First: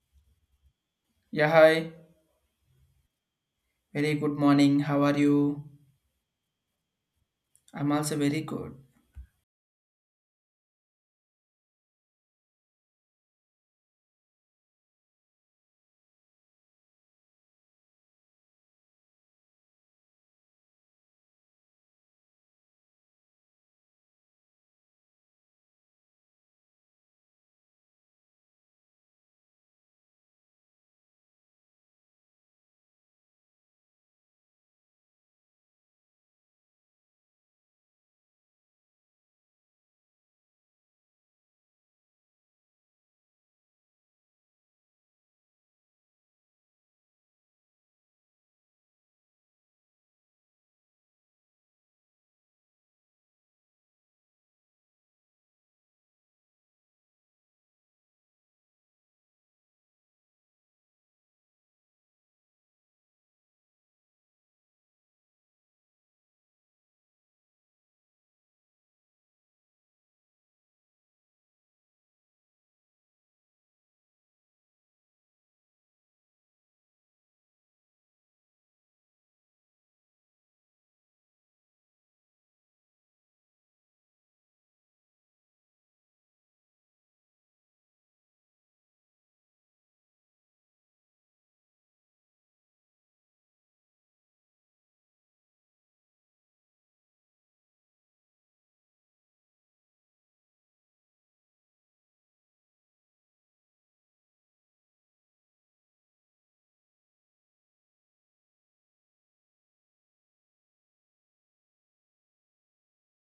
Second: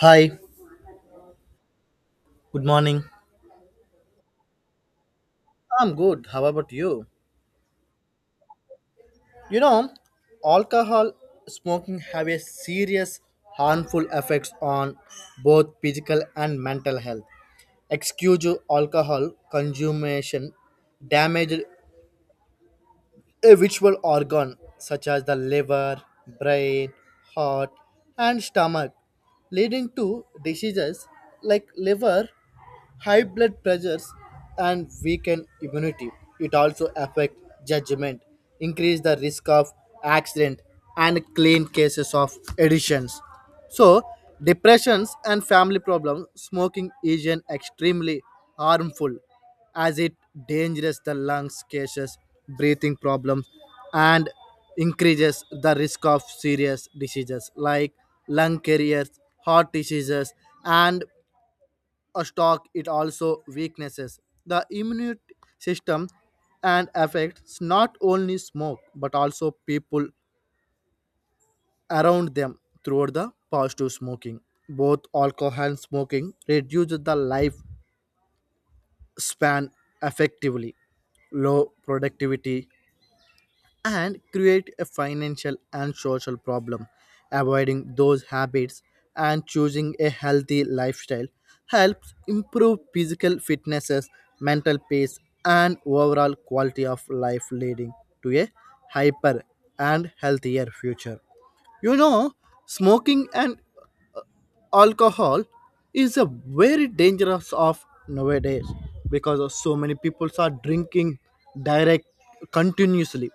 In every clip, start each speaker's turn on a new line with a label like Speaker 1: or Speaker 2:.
Speaker 1: Hi,
Speaker 2: Yeah, hi.
Speaker 1: good morning.
Speaker 2: Very good morning. How are you?
Speaker 1: I'm good. How about you?
Speaker 2: I'm also very good.
Speaker 1: You know, alcohol smoking have a serious harmful effects on both physical and mental health. Excuse alcohol consumption damage a visual organ such as the liver, brain, heart, and stomach, leading to diseases like liver, high blood pressures, and weakened immunity. It also affects judgment, increase the risk of accident, and clean cases of additions. So, depressions and family problems, smoking is an extremely harmful as it dangerous the lungs, cases, breathing problems, and increases the risk of serious diseases like lung caries, heart diseases, and a stroke. It also weaknesses the immune system and affects not only smoke but also people around them throughout the past to smoking. Both alcohol and smoking reduce the life span effectively, low productivity, and create a financial and social problem. Avoiding those habits and choosing a healthy lifestyle helps improve physical fitnesses, mental peace, and overall quality of life, leading to a hyper and healthier future. You know, smoking and alcohol is a very dangerous of nowadays because of so many people are drinking direct continuously,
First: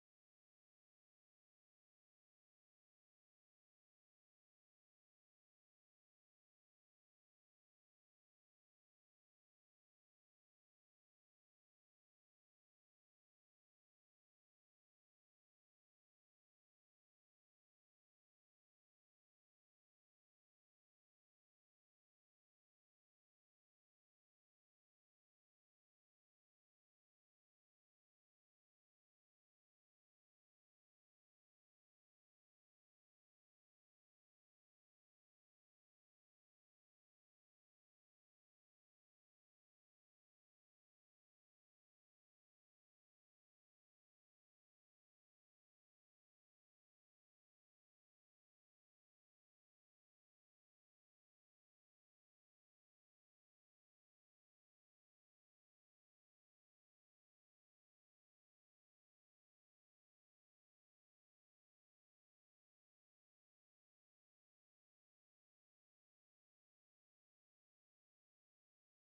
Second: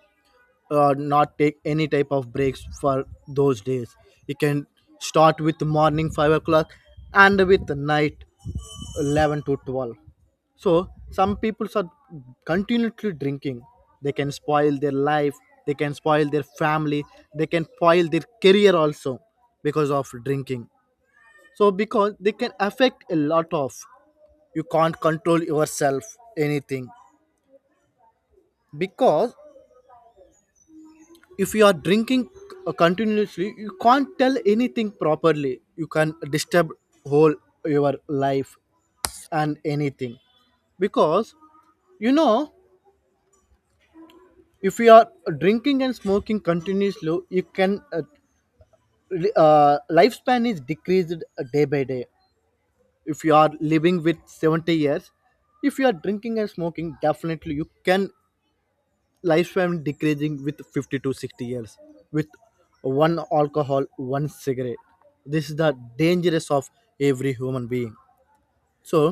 Speaker 1: not take any type of breaks for those days. You can start with morning 5 o'clock and with night 11 to 12, so some people are continuously drinking. They can spoil their life. They can spoil their family. They can spoil their career also because of drinking. So because they can affect a lot of, you can't control yourself anything, because if you are drinking continuously, you can't tell anything properly. You can disturb whole your life and anything because you know if you are drinking and smoking continuously, you can lifespan is decreased day by day. If you are living with 70 years, if you are drinking and smoking definitely you can lifespan decreasing with 50 to 60 years with one alcohol one cigarette. This is the dangerous of every human being. So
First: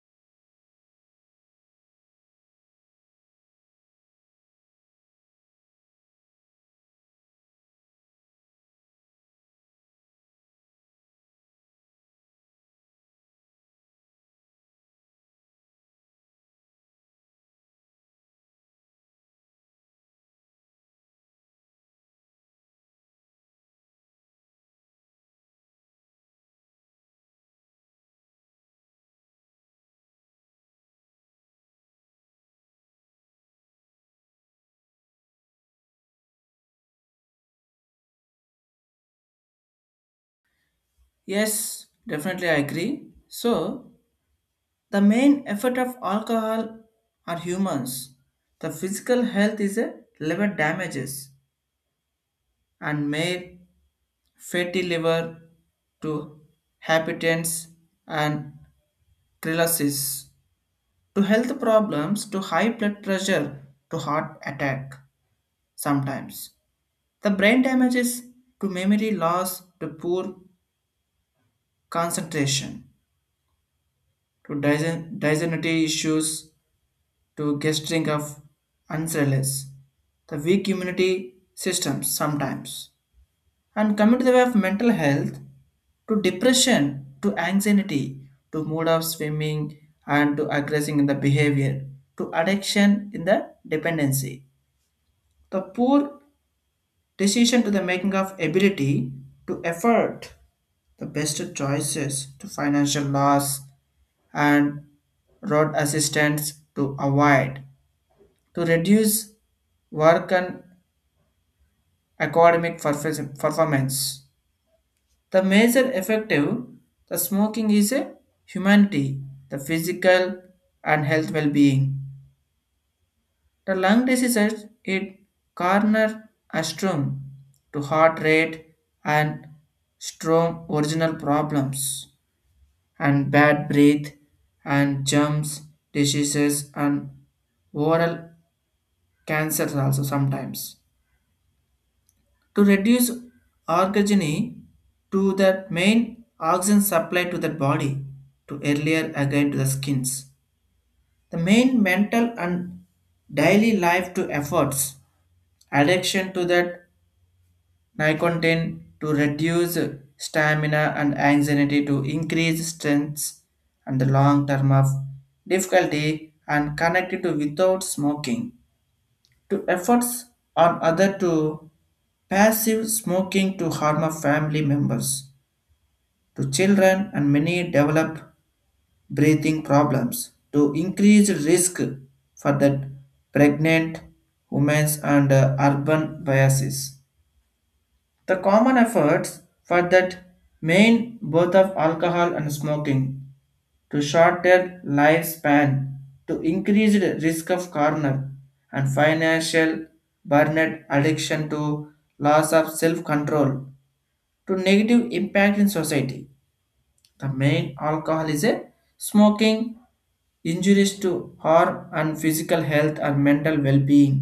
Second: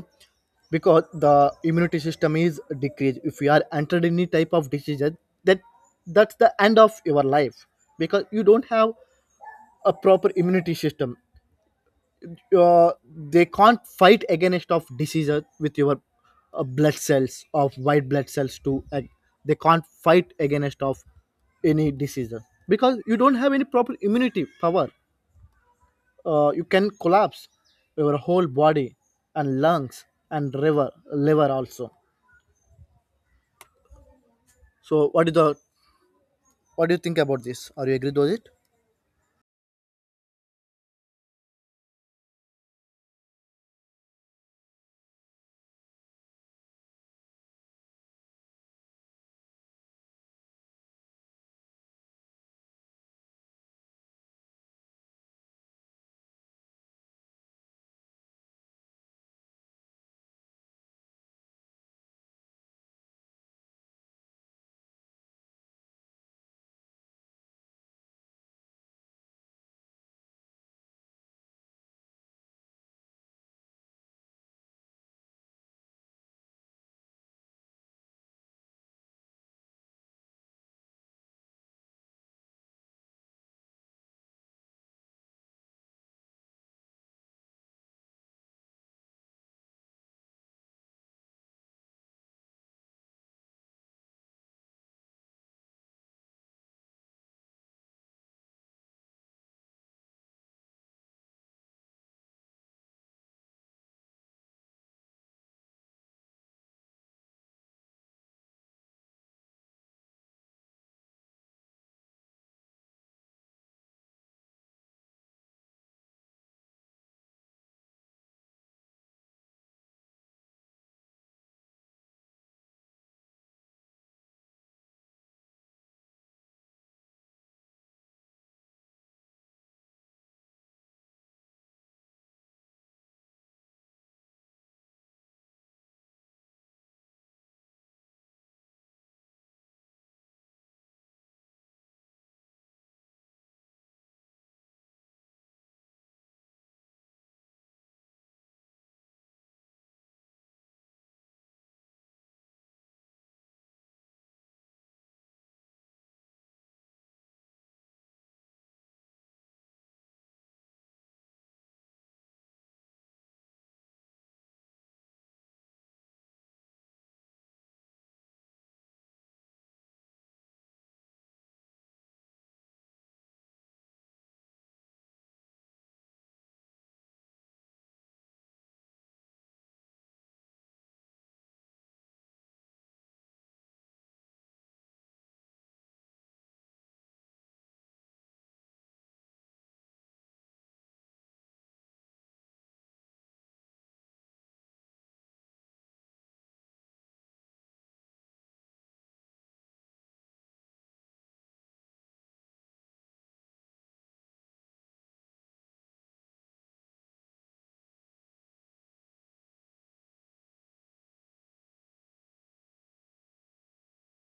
Speaker 1: because the immunity system is decreased, if you are entered any type of diseases, that that's the end of your life because you don't have a proper immunity system. uh, they can't fight against of diseases with your blood cells of white blood cells too. They can't fight against of any diseases because you don't have any proper immunity power. You can collapse your whole body and lungs and liver also. So what is the, what do you think about this? Are you agree with it?
Speaker 2: Yes, definitely I agree. So, the main effect of alcohol are humans. The physical health is a liver damages and made fatty liver to hypertension and cirrhosis to health problems to high blood pressure to heart attack sometimes. The brain damages to memory loss to poor concentration to dysentery issues to gastric of ulcers, the weak immunity systems sometimes. And coming to the way of mental health, to depression, to anxiety, to mood of swimming and to aggressing in the behavior, to addiction in the dependency. The poor decision to the making of ability to effort the best choices to financial loss and road assistance to avoid to reduce work and academic performance. The major effective the smoking is a humanity, the physical and health well-being. The lung diseases it corner astrum to heart rate and strong original problems and bad breath and jumps diseases and oral cancers also sometimes. To reduce orgogeny to the main oxygen supply to the body to earlier again to the skins. The main mental and daily life to efforts, addiction to that nicotine to reduce stamina and anxiety to increase strength and the long term of difficulty and connected to without smoking to efforts on other to passive smoking to harm of family members to children and many develop breathing problems to increase risk for the pregnant women and urban biases the common efforts for that main both of alcohol and smoking to shorter lifespan to increased risk of corner and financial burnout addiction to loss of self-control to negative impact in society. The main alcohol is a smoking injuries to harm and physical health and mental well-being,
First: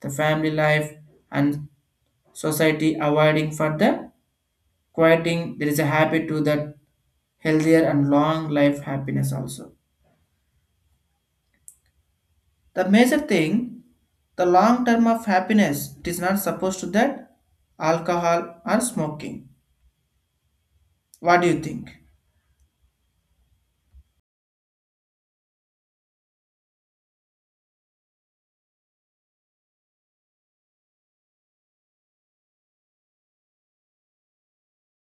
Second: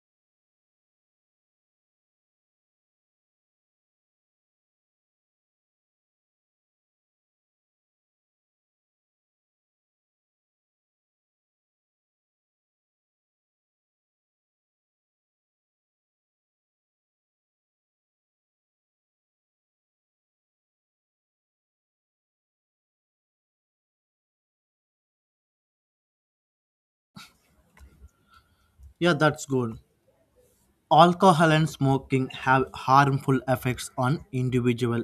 Speaker 2: the family life and society avoiding further quieting there is a habit to that healthier and long life happiness also. The major thing, the long term of happiness it is not supposed to that alcohol or smoking. What do you think?
Speaker 1: Yeah, that's good. Alcohol and smoking have harmful effects on individual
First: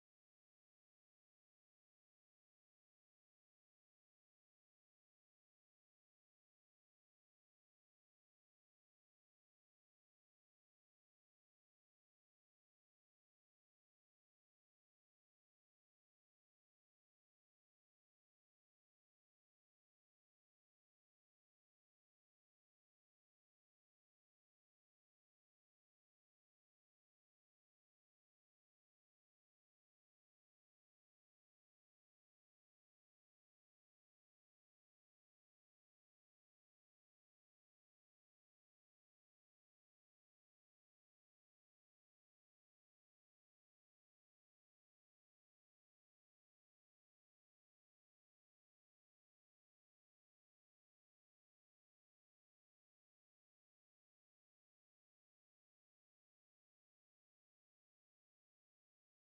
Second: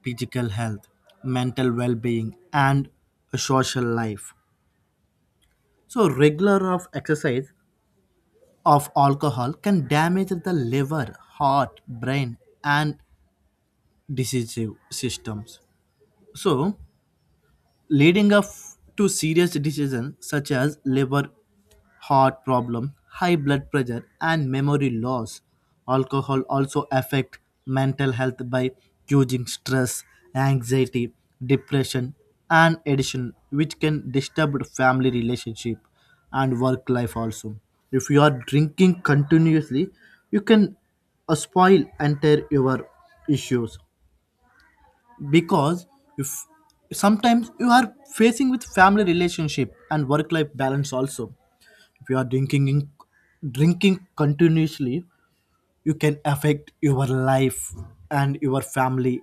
Speaker 1: physical health, mental well-being, and a social life. So regular of exercise of alcohol can damage the liver, heart, brain, and disease systems. So leading up to serious decisions such as liver, heart problem, high blood pressure, and memory loss. Alcohol also affect mental health by causing stress, anxiety, depression, and addiction, which can disturb family relationship and work life also. If you are drinking continuously, you can spoil enter your issues because if sometimes you are facing with family relationship and work life balance also. If you are drinking continuously, you can affect your life and your family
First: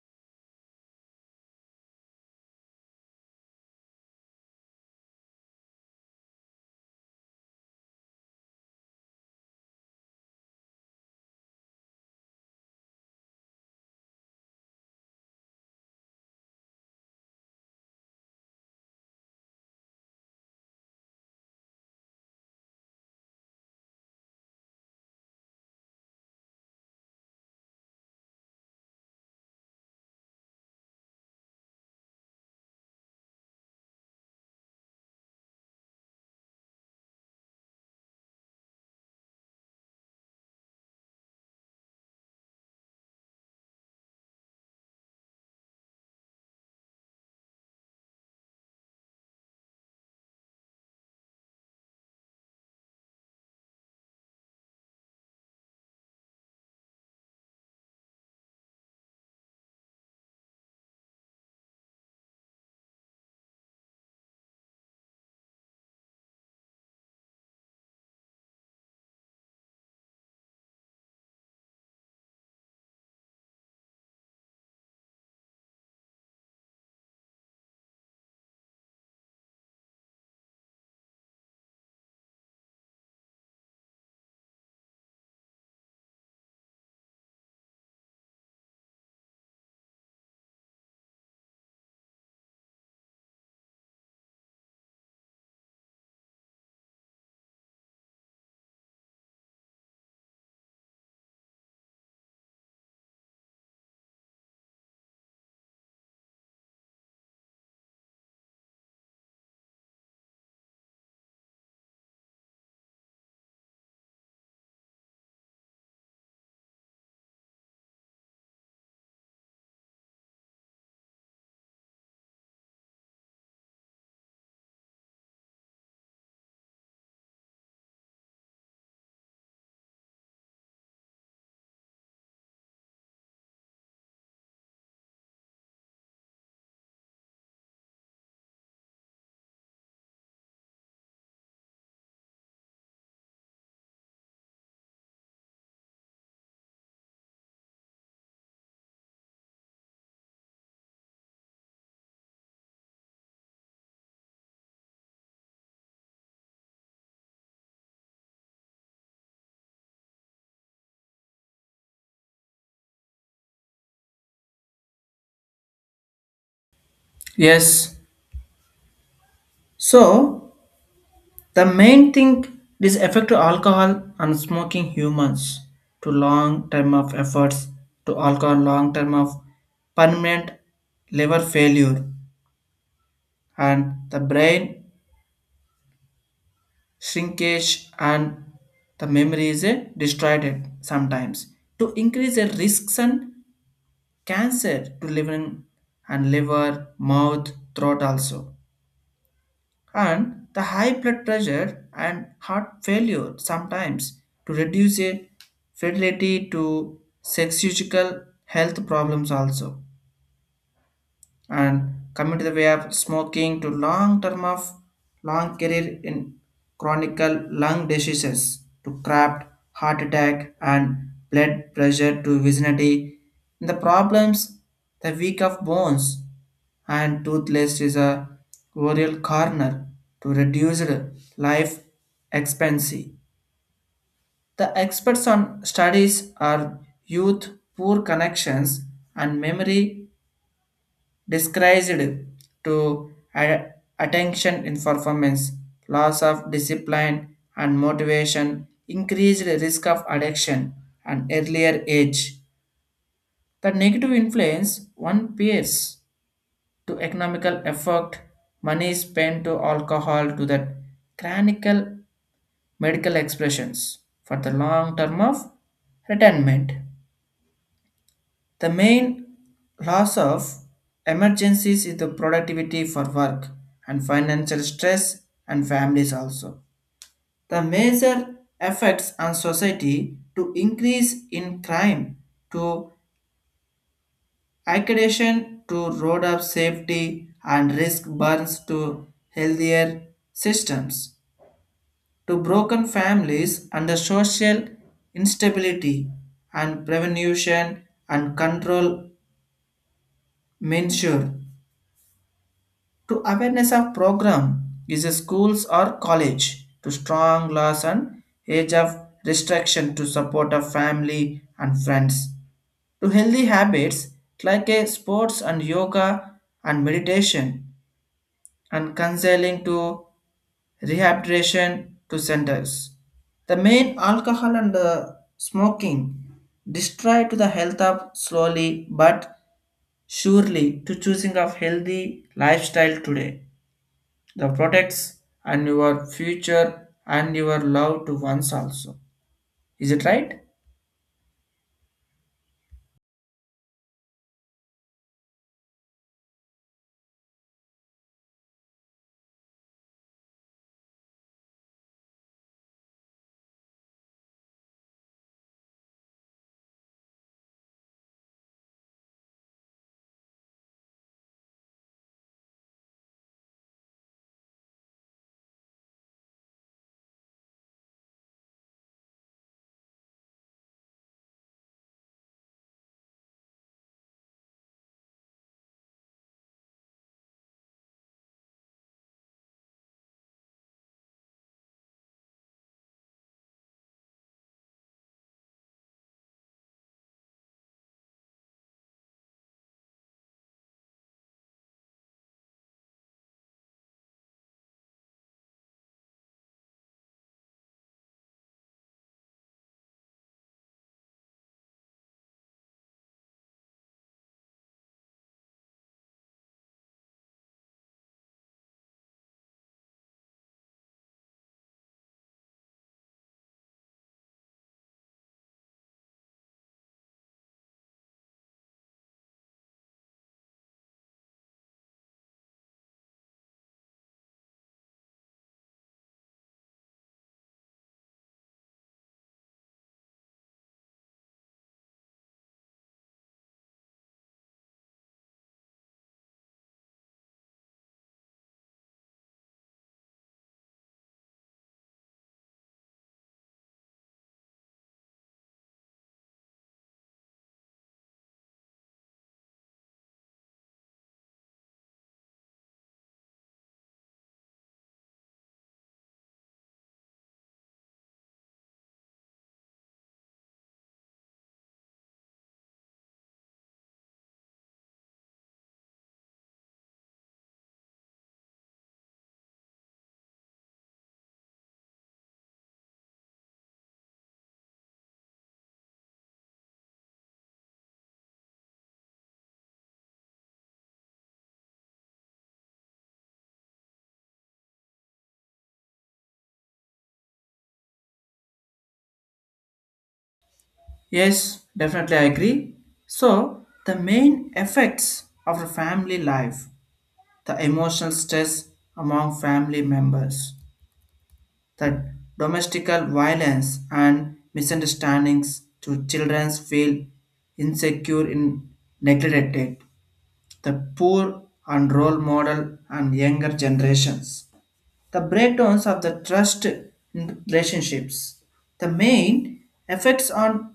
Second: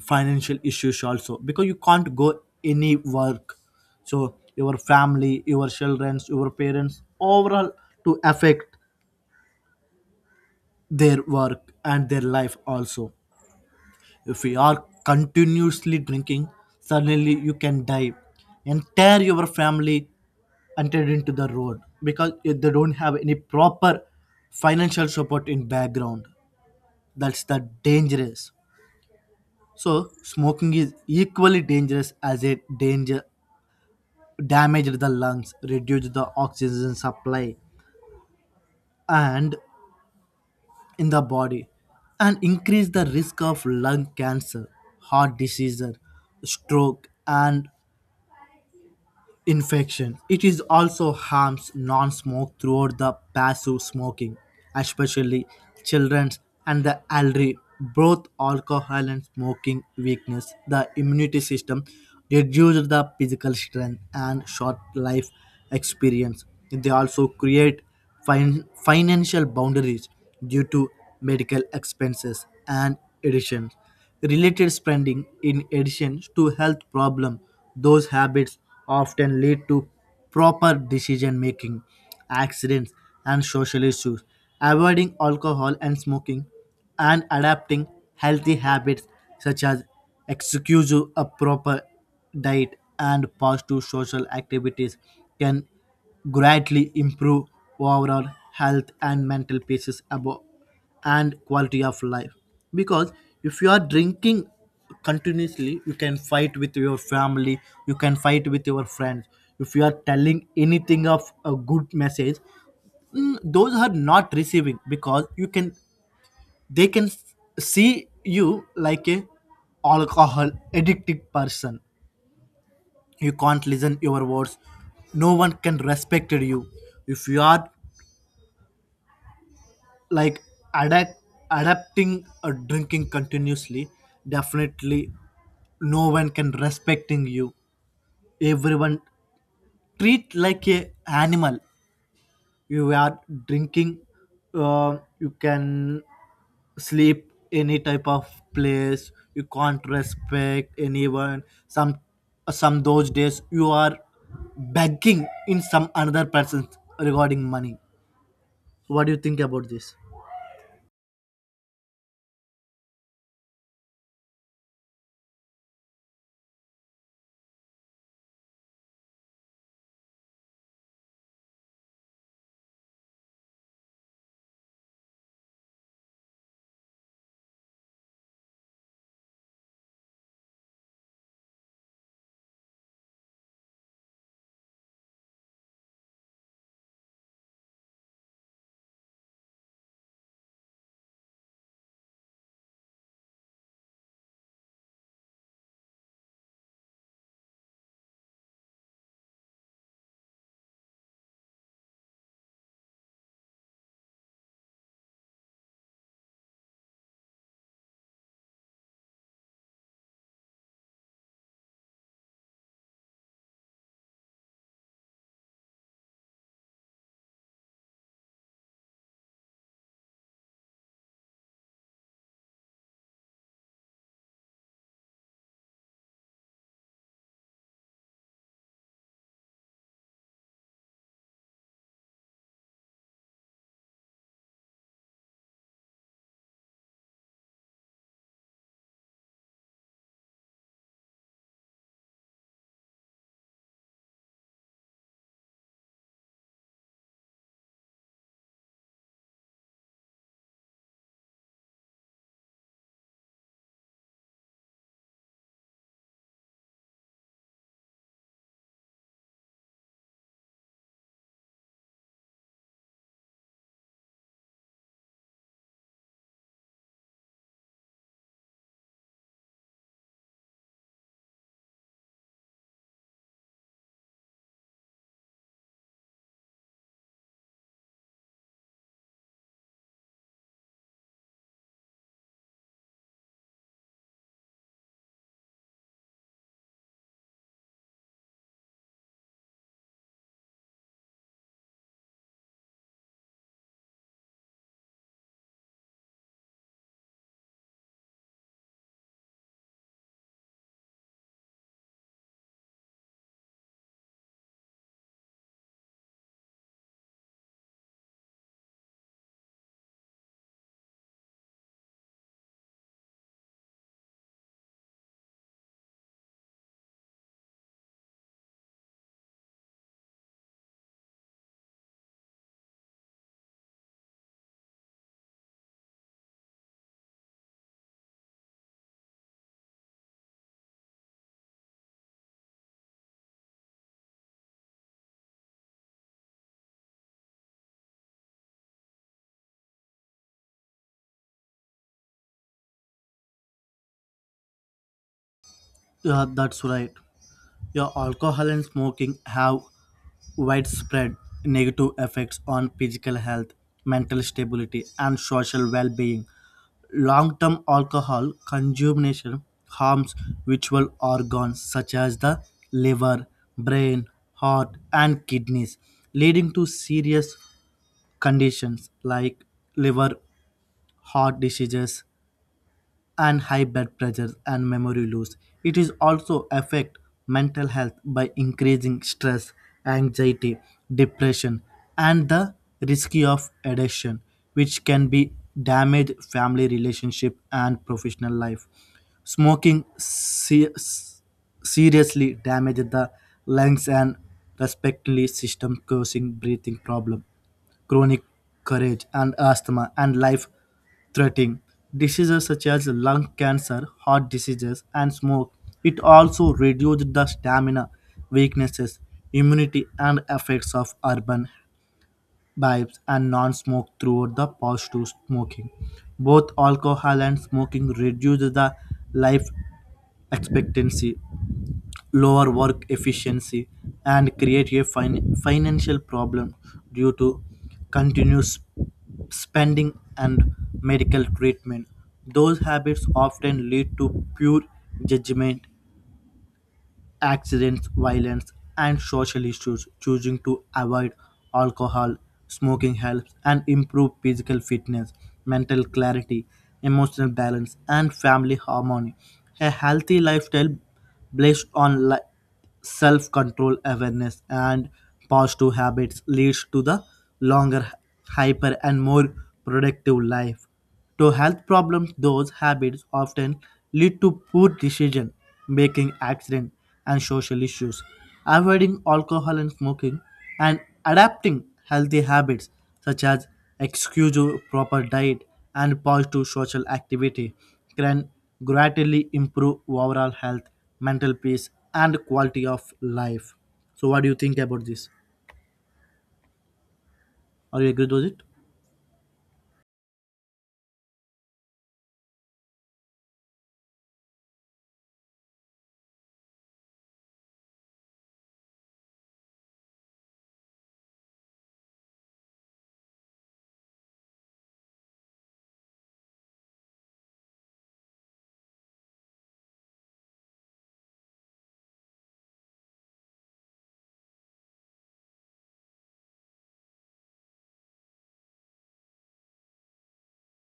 Speaker 1: financial issues also because you can't go any work. So your family, your children, your parents overall to affect their work and their life also. If we are continuously drinking, suddenly you can die. Entire your family entered into the road because they don't have any proper financial support in background. That's the dangerous. So smoking is equally dangerous as it danger damaged the lungs, reduced the oxygen supply and in the body and increase the risk of lung cancer, heart disease, stroke and infection. It is also harms non-smoke throughout the passive smoking, especially children and the elderly. Both alcohol and smoking weakness the immunity system, reduce the physical strength and short life experience. They also create financial boundaries due to medical expenses and additions related spending. In addition to health problem, those habits often lead to proper decision making, accidents and social issues. Avoiding alcohol and smoking and adapting healthy habits such as excuse a proper diet and positive social activities can greatly improve overall health and mental peace above and quality of life. Because if you are drinking continuously, you can fight with your family. You can fight with your friends. If you are telling anything of a good message, those are not receiving because you can, they can see you like a alcohol addicted person. You can't listen your words. No one can respect you. If you are like adapt adapting or drinking continuously, definitely no one can respecting you. Everyone treat like a animal. You are drinking, you can sleep any type of place. You can't respect anyone. Some some those days you are begging in some another person regarding money. What do you think about this?
Speaker 2: Yes. So the main thing is effect to alcohol and smoking humans to long term of efforts to alcohol long term of permanent liver failure and the brain shrinkage and the memory is destroyed sometimes to increase the risks and cancer to liver and liver, mouth, throat also, and the high blood pressure and heart failure sometimes to reduce a fertility to sexual health problems also. And coming to the way of smoking to long term of long career in chronic lung diseases to craft, heart attack and blood pressure to vicinity. The problems the weak of bones and toothpaste is a oral corner to reduce life expectancy. The experts on studies are youth poor connections and memory disguised to attention in performance, loss of discipline and motivation, increased risk of addiction and earlier age. The negative influence one peers to economical effort, money spent to alcohol to the chronic medical expressions for the long term of retirement. The main loss of emergencies is the productivity for work and financial stress and families also. The major effects on society to increase in crime to accreditation to road of safety and risk burns to healthier systems, to broken families under social instability and prevention and control measure, to awareness of program is a schools or college, to strong laws and age of restriction to support of family and friends, to healthy habits like a sports and yoga and meditation and counseling to rehabilitation to centers. The main alcohol and smoking destroy to the health of slowly but surely to choosing of healthy lifestyle today. The products and your future and your love to ones also. Is it right?
Speaker 1: Yeah, that's right. Yeah, alcohol and smoking have widespread negative effects on physical health, mental stability, and social well being. Long term alcohol consumption harms vital organs such as the liver, brain, heart, and kidneys, leading to serious conditions like liver, heart diseases, and high blood pressure and memory loss. It is also affect mental health by increasing stress, anxiety, depression, and the risk of addiction, which can be damage family relationship and professional life. Smoking seriously damages the lungs and respiratory system, causing breathing problem chronic courage and asthma and life threatening diseases such as lung cancer, heart diseases, and smoke. It also reduced the stamina, weaknesses, immunity, and effects of urban vibes and non smoke throughout the past to smoking. Both alcohol and smoking reduce the life expectancy, lower work efficiency and create a financial problem due to continuous spending and medical treatment. Those habits often lead to poor judgment, accidents, violence, and social issues. Choosing to avoid alcohol, smoking helps and improve physical fitness, mental clarity, emotional balance, and family harmony. A healthy lifestyle based on self control awareness and positive habits leads to the longer hyper and more productive life to health problems. Those habits often lead to poor decision making accident and social issues. Avoiding alcohol and smoking and adapting healthy habits such as excuse proper diet and positive social activity can gradually improve overall health, mental peace, and quality of life. So, what do you think about this? Are you agree with it?
Speaker 2: Yes, definitely I agree. So the main effects of the family life, the emotional stress among family members that domestical violence and misunderstandings to children feel insecure in neglected the poor and role model and younger generations the breakdowns of the trust in relationships the main effects on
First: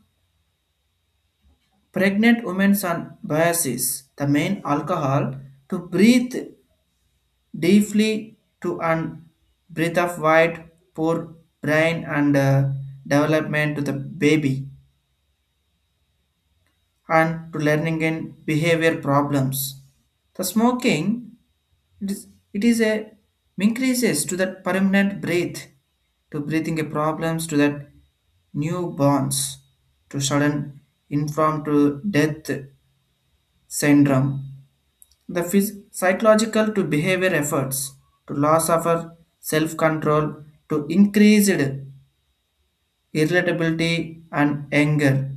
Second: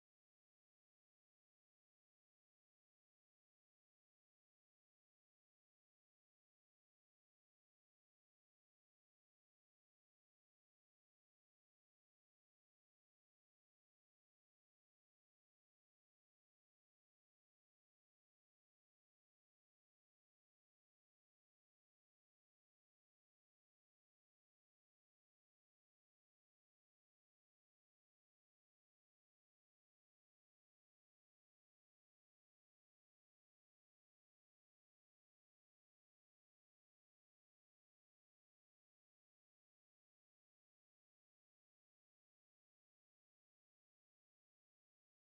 Speaker 2: pregnant women's on biases the main alcohol to breathe deeply to and breath of white poor brain and development to the baby and to learning and behavior problems the smoking it is, it is a increases to that permanent breath to breathing a problems to that newborns, to sudden inform to death syndrome. The psychological to behavior efforts to loss of our self-control to increased irritability and anger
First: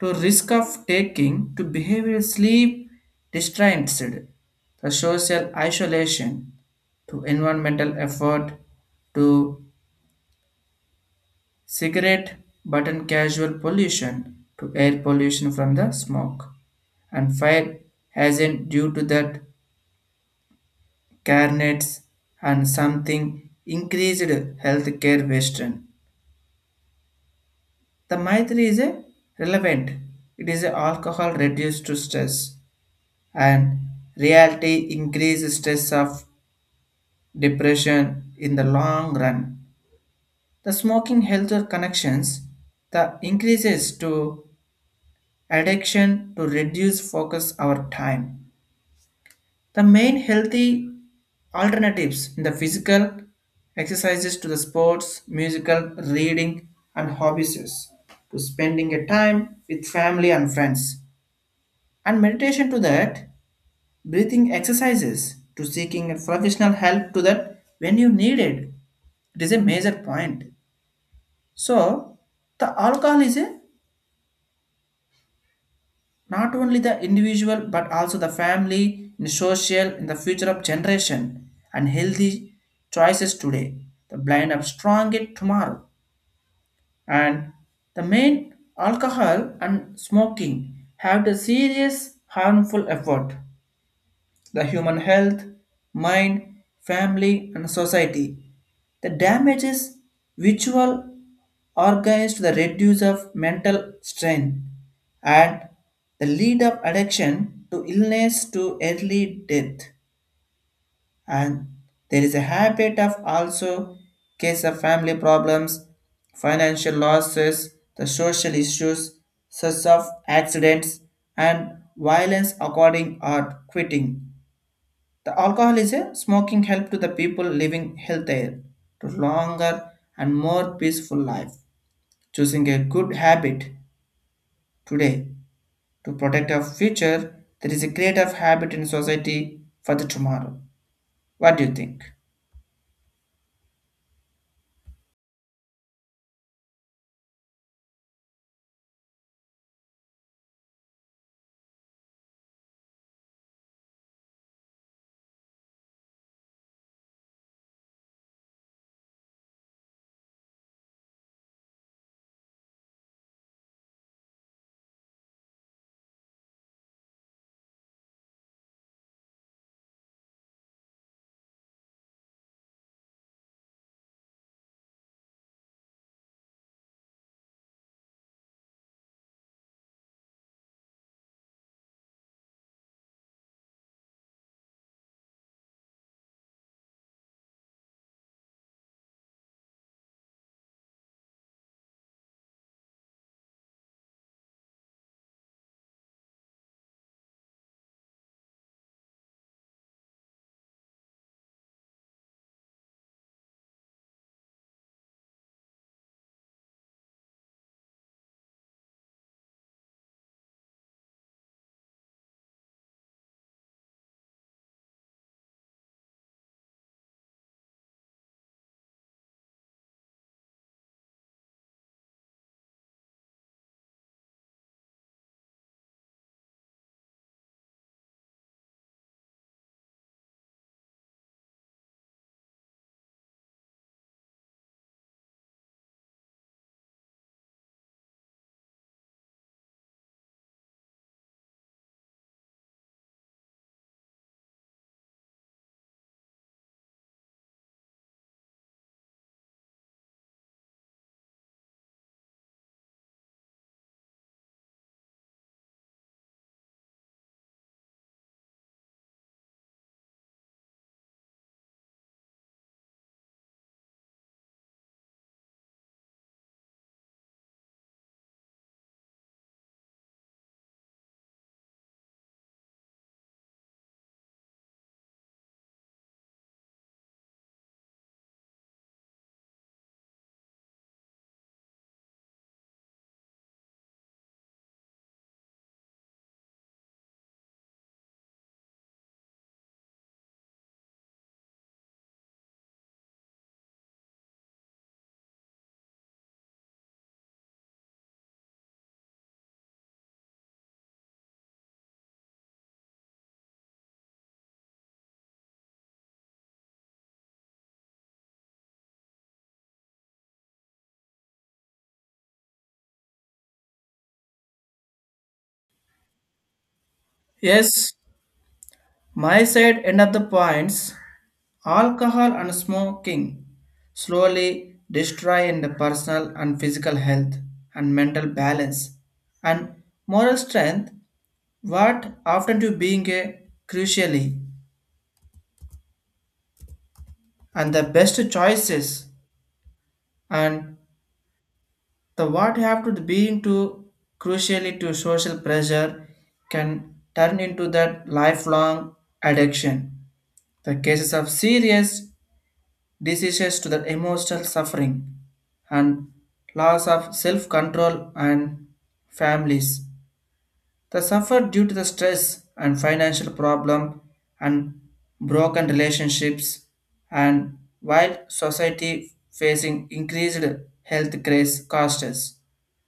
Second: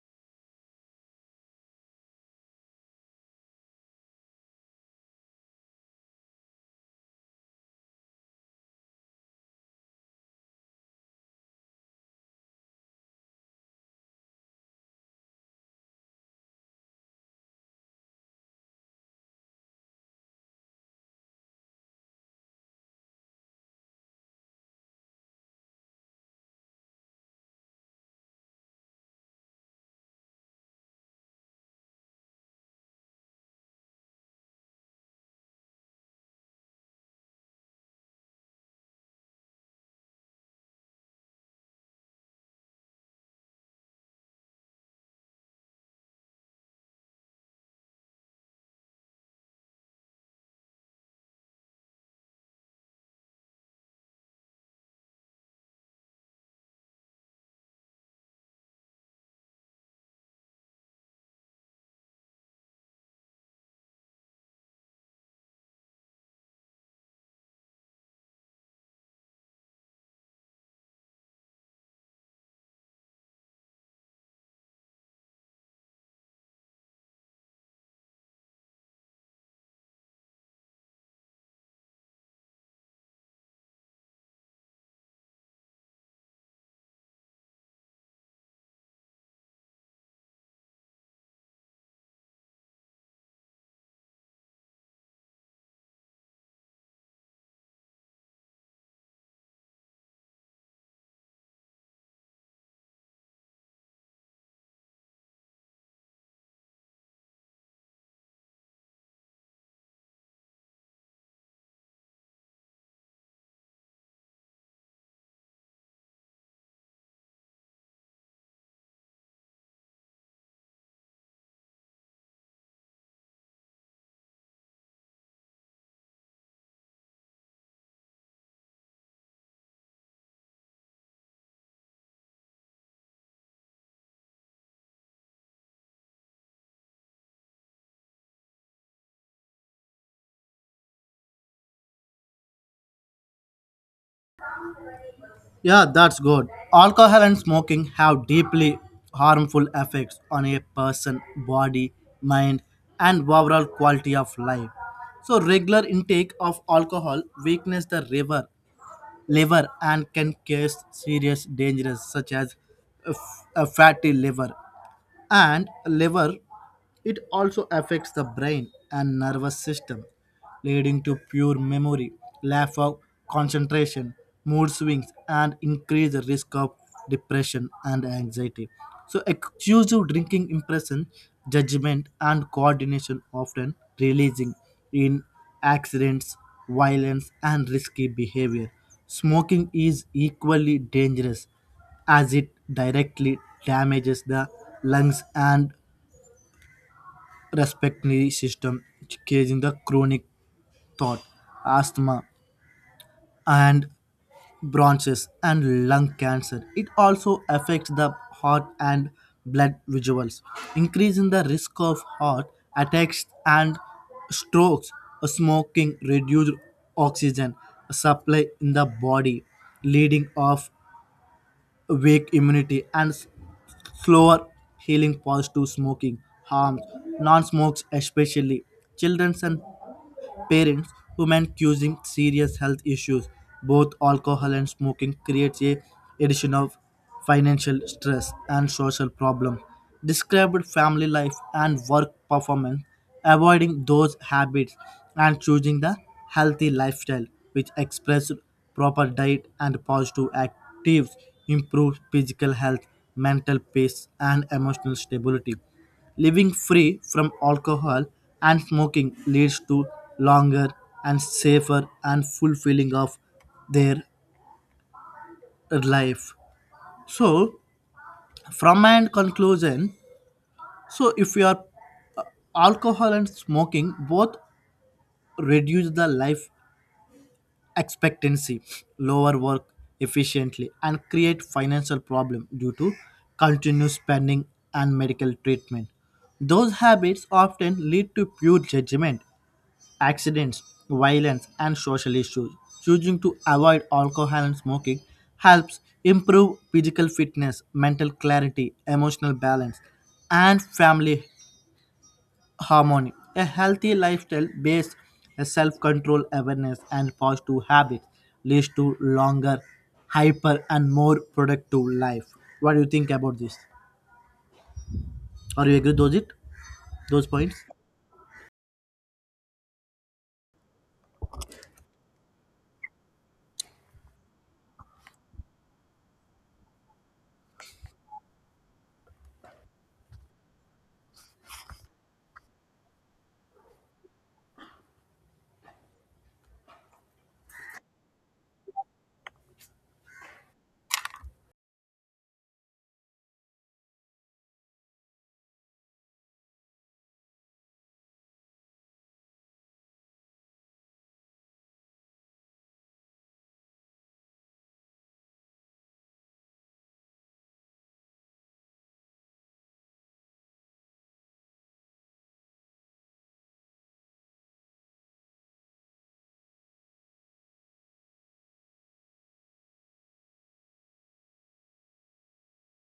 Speaker 2: to risk of taking to behavior sleep distraints the social isolation to environmental effort to cigarette button casual pollution to air pollution from the smoke and fire hazard due to that care nets and something increased healthcare western. The Maitri is a relevant. It is a alcohol reduced to stress and reality increases stress of depression in the long run. The smoking health connections the increases to addiction to reduce focus our time. The main healthy alternatives in the physical exercises to the sports, musical, reading, and hobbies, to spending a time with family and friends, and meditation to that, breathing exercises, to seeking a professional help to that when you need it. It is a major point. So, the alcohol is a not only the individual but also the family in social in the future of generation and healthy choices today the blind up strong it tomorrow and the main alcohol and smoking have the serious harmful effort the human health, mind, family, and society. The damage is visual, organized to the reduce of mental strain and the lead of addiction to illness to early death. And there is a habit of also case of family problems, financial losses, the social issues such as accidents and violence according or quitting the alcohol is a smoking help to the people living healthier, to longer and more peaceful life. Choosing a good habit today to protect our future, there is a creative habit in society for the tomorrow. What do you think?
Speaker 1: Yeah, that's good. Alcohol and smoking have deeply harmful effects on a person, body, mind, and overall quality of life. So, regular intake of alcohol weakens the liver and can cause serious dangers such as a fatty liver and liver. It also affects the brain and nervous system leading to poor memory, lack of concentration, mood swings and increased risk of depression and anxiety. So excessive drinking impression judgment and coordination often releasing in accidents, violence and risky behavior. Smoking is equally dangerous, as it directly damages the lungs and respiratory system, causing the chronic thought asthma, and bronchitis and lung cancer. It also affects the heart and blood visuals, increasing the risk of heart attacks and strokes. Smoking reduced oxygen supply in the body, leading of weak immunity and slower healing. Positive smoking harms non smokes especially children and parents, women causing serious health issues. Both alcohol and smoking creates a addition of financial stress and social problem. Described family life and work performance, avoiding those habits and choosing the healthy lifestyle which express proper diet and positive actives improves physical health, mental peace and emotional stability. Living free from alcohol and smoking leads to longer and safer and fulfilling of their life. So, from my end conclusion, so if you are uh, alcohol and smoking both reduce the life expectancy, lower work efficiently, and create financial problem due to continuous spending and medical treatment. Those habits often lead to poor judgment accidents, violence, and social issues. Choosing to avoid alcohol and smoking helps improve physical fitness, mental clarity, emotional balance, and family harmony. A healthy lifestyle based on self control, awareness, and positive habits leads to longer, hyper, and more productive life. What do you think about this? Are you agree with those it? Those points?
Speaker 2: Yes, my side end of the points. Alcohol and smoking slowly destroy in the personal and physical health and mental balance and moral strength. What often to being a crucially and the best choices and the what have to being to crucially to social pressure can turn into that lifelong addiction. The cases of serious diseases to the emotional suffering and loss of self-control and families. They suffer due to the stress and financial problem and broken relationships and while society facing increased health crisis, costs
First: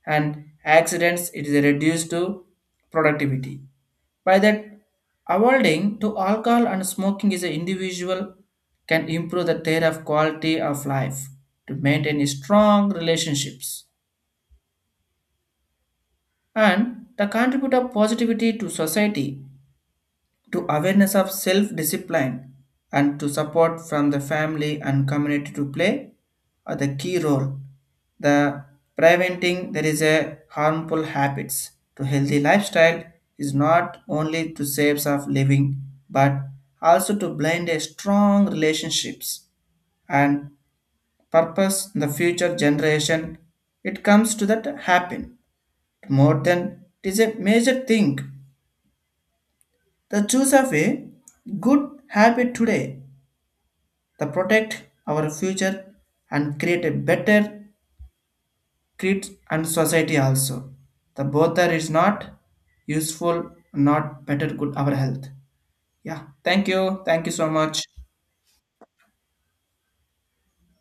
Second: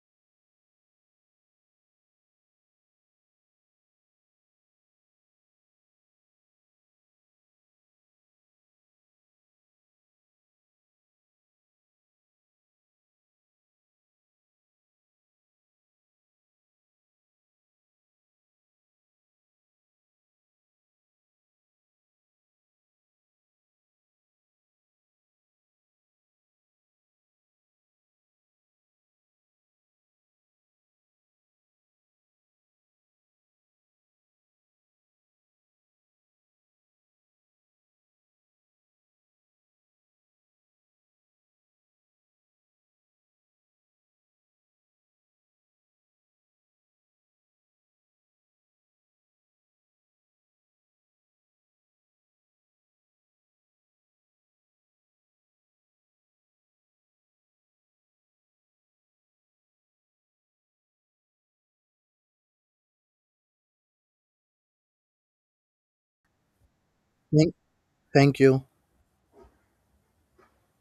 Speaker 2: and accidents it is reduced to productivity. By that avoiding to alcohol and smoking is an individual can improve the their of quality of life to maintain strong relationships and to contribute a positivity to society to awareness of self-discipline and to support from the family and community to play are the key role. The preventing there is a harmful habits to healthy lifestyle is not only to saves of living but also to blend a strong relationships and purpose in the future generation. It comes to that happen more than it is a major thing. The choose of a good habit today to protect our future and create a better kids and society also. The both are is not useful, not better good our health. Yeah, thank you. Thank you so
Speaker 1: Thank
Speaker 2: much.
Speaker 1: thank you.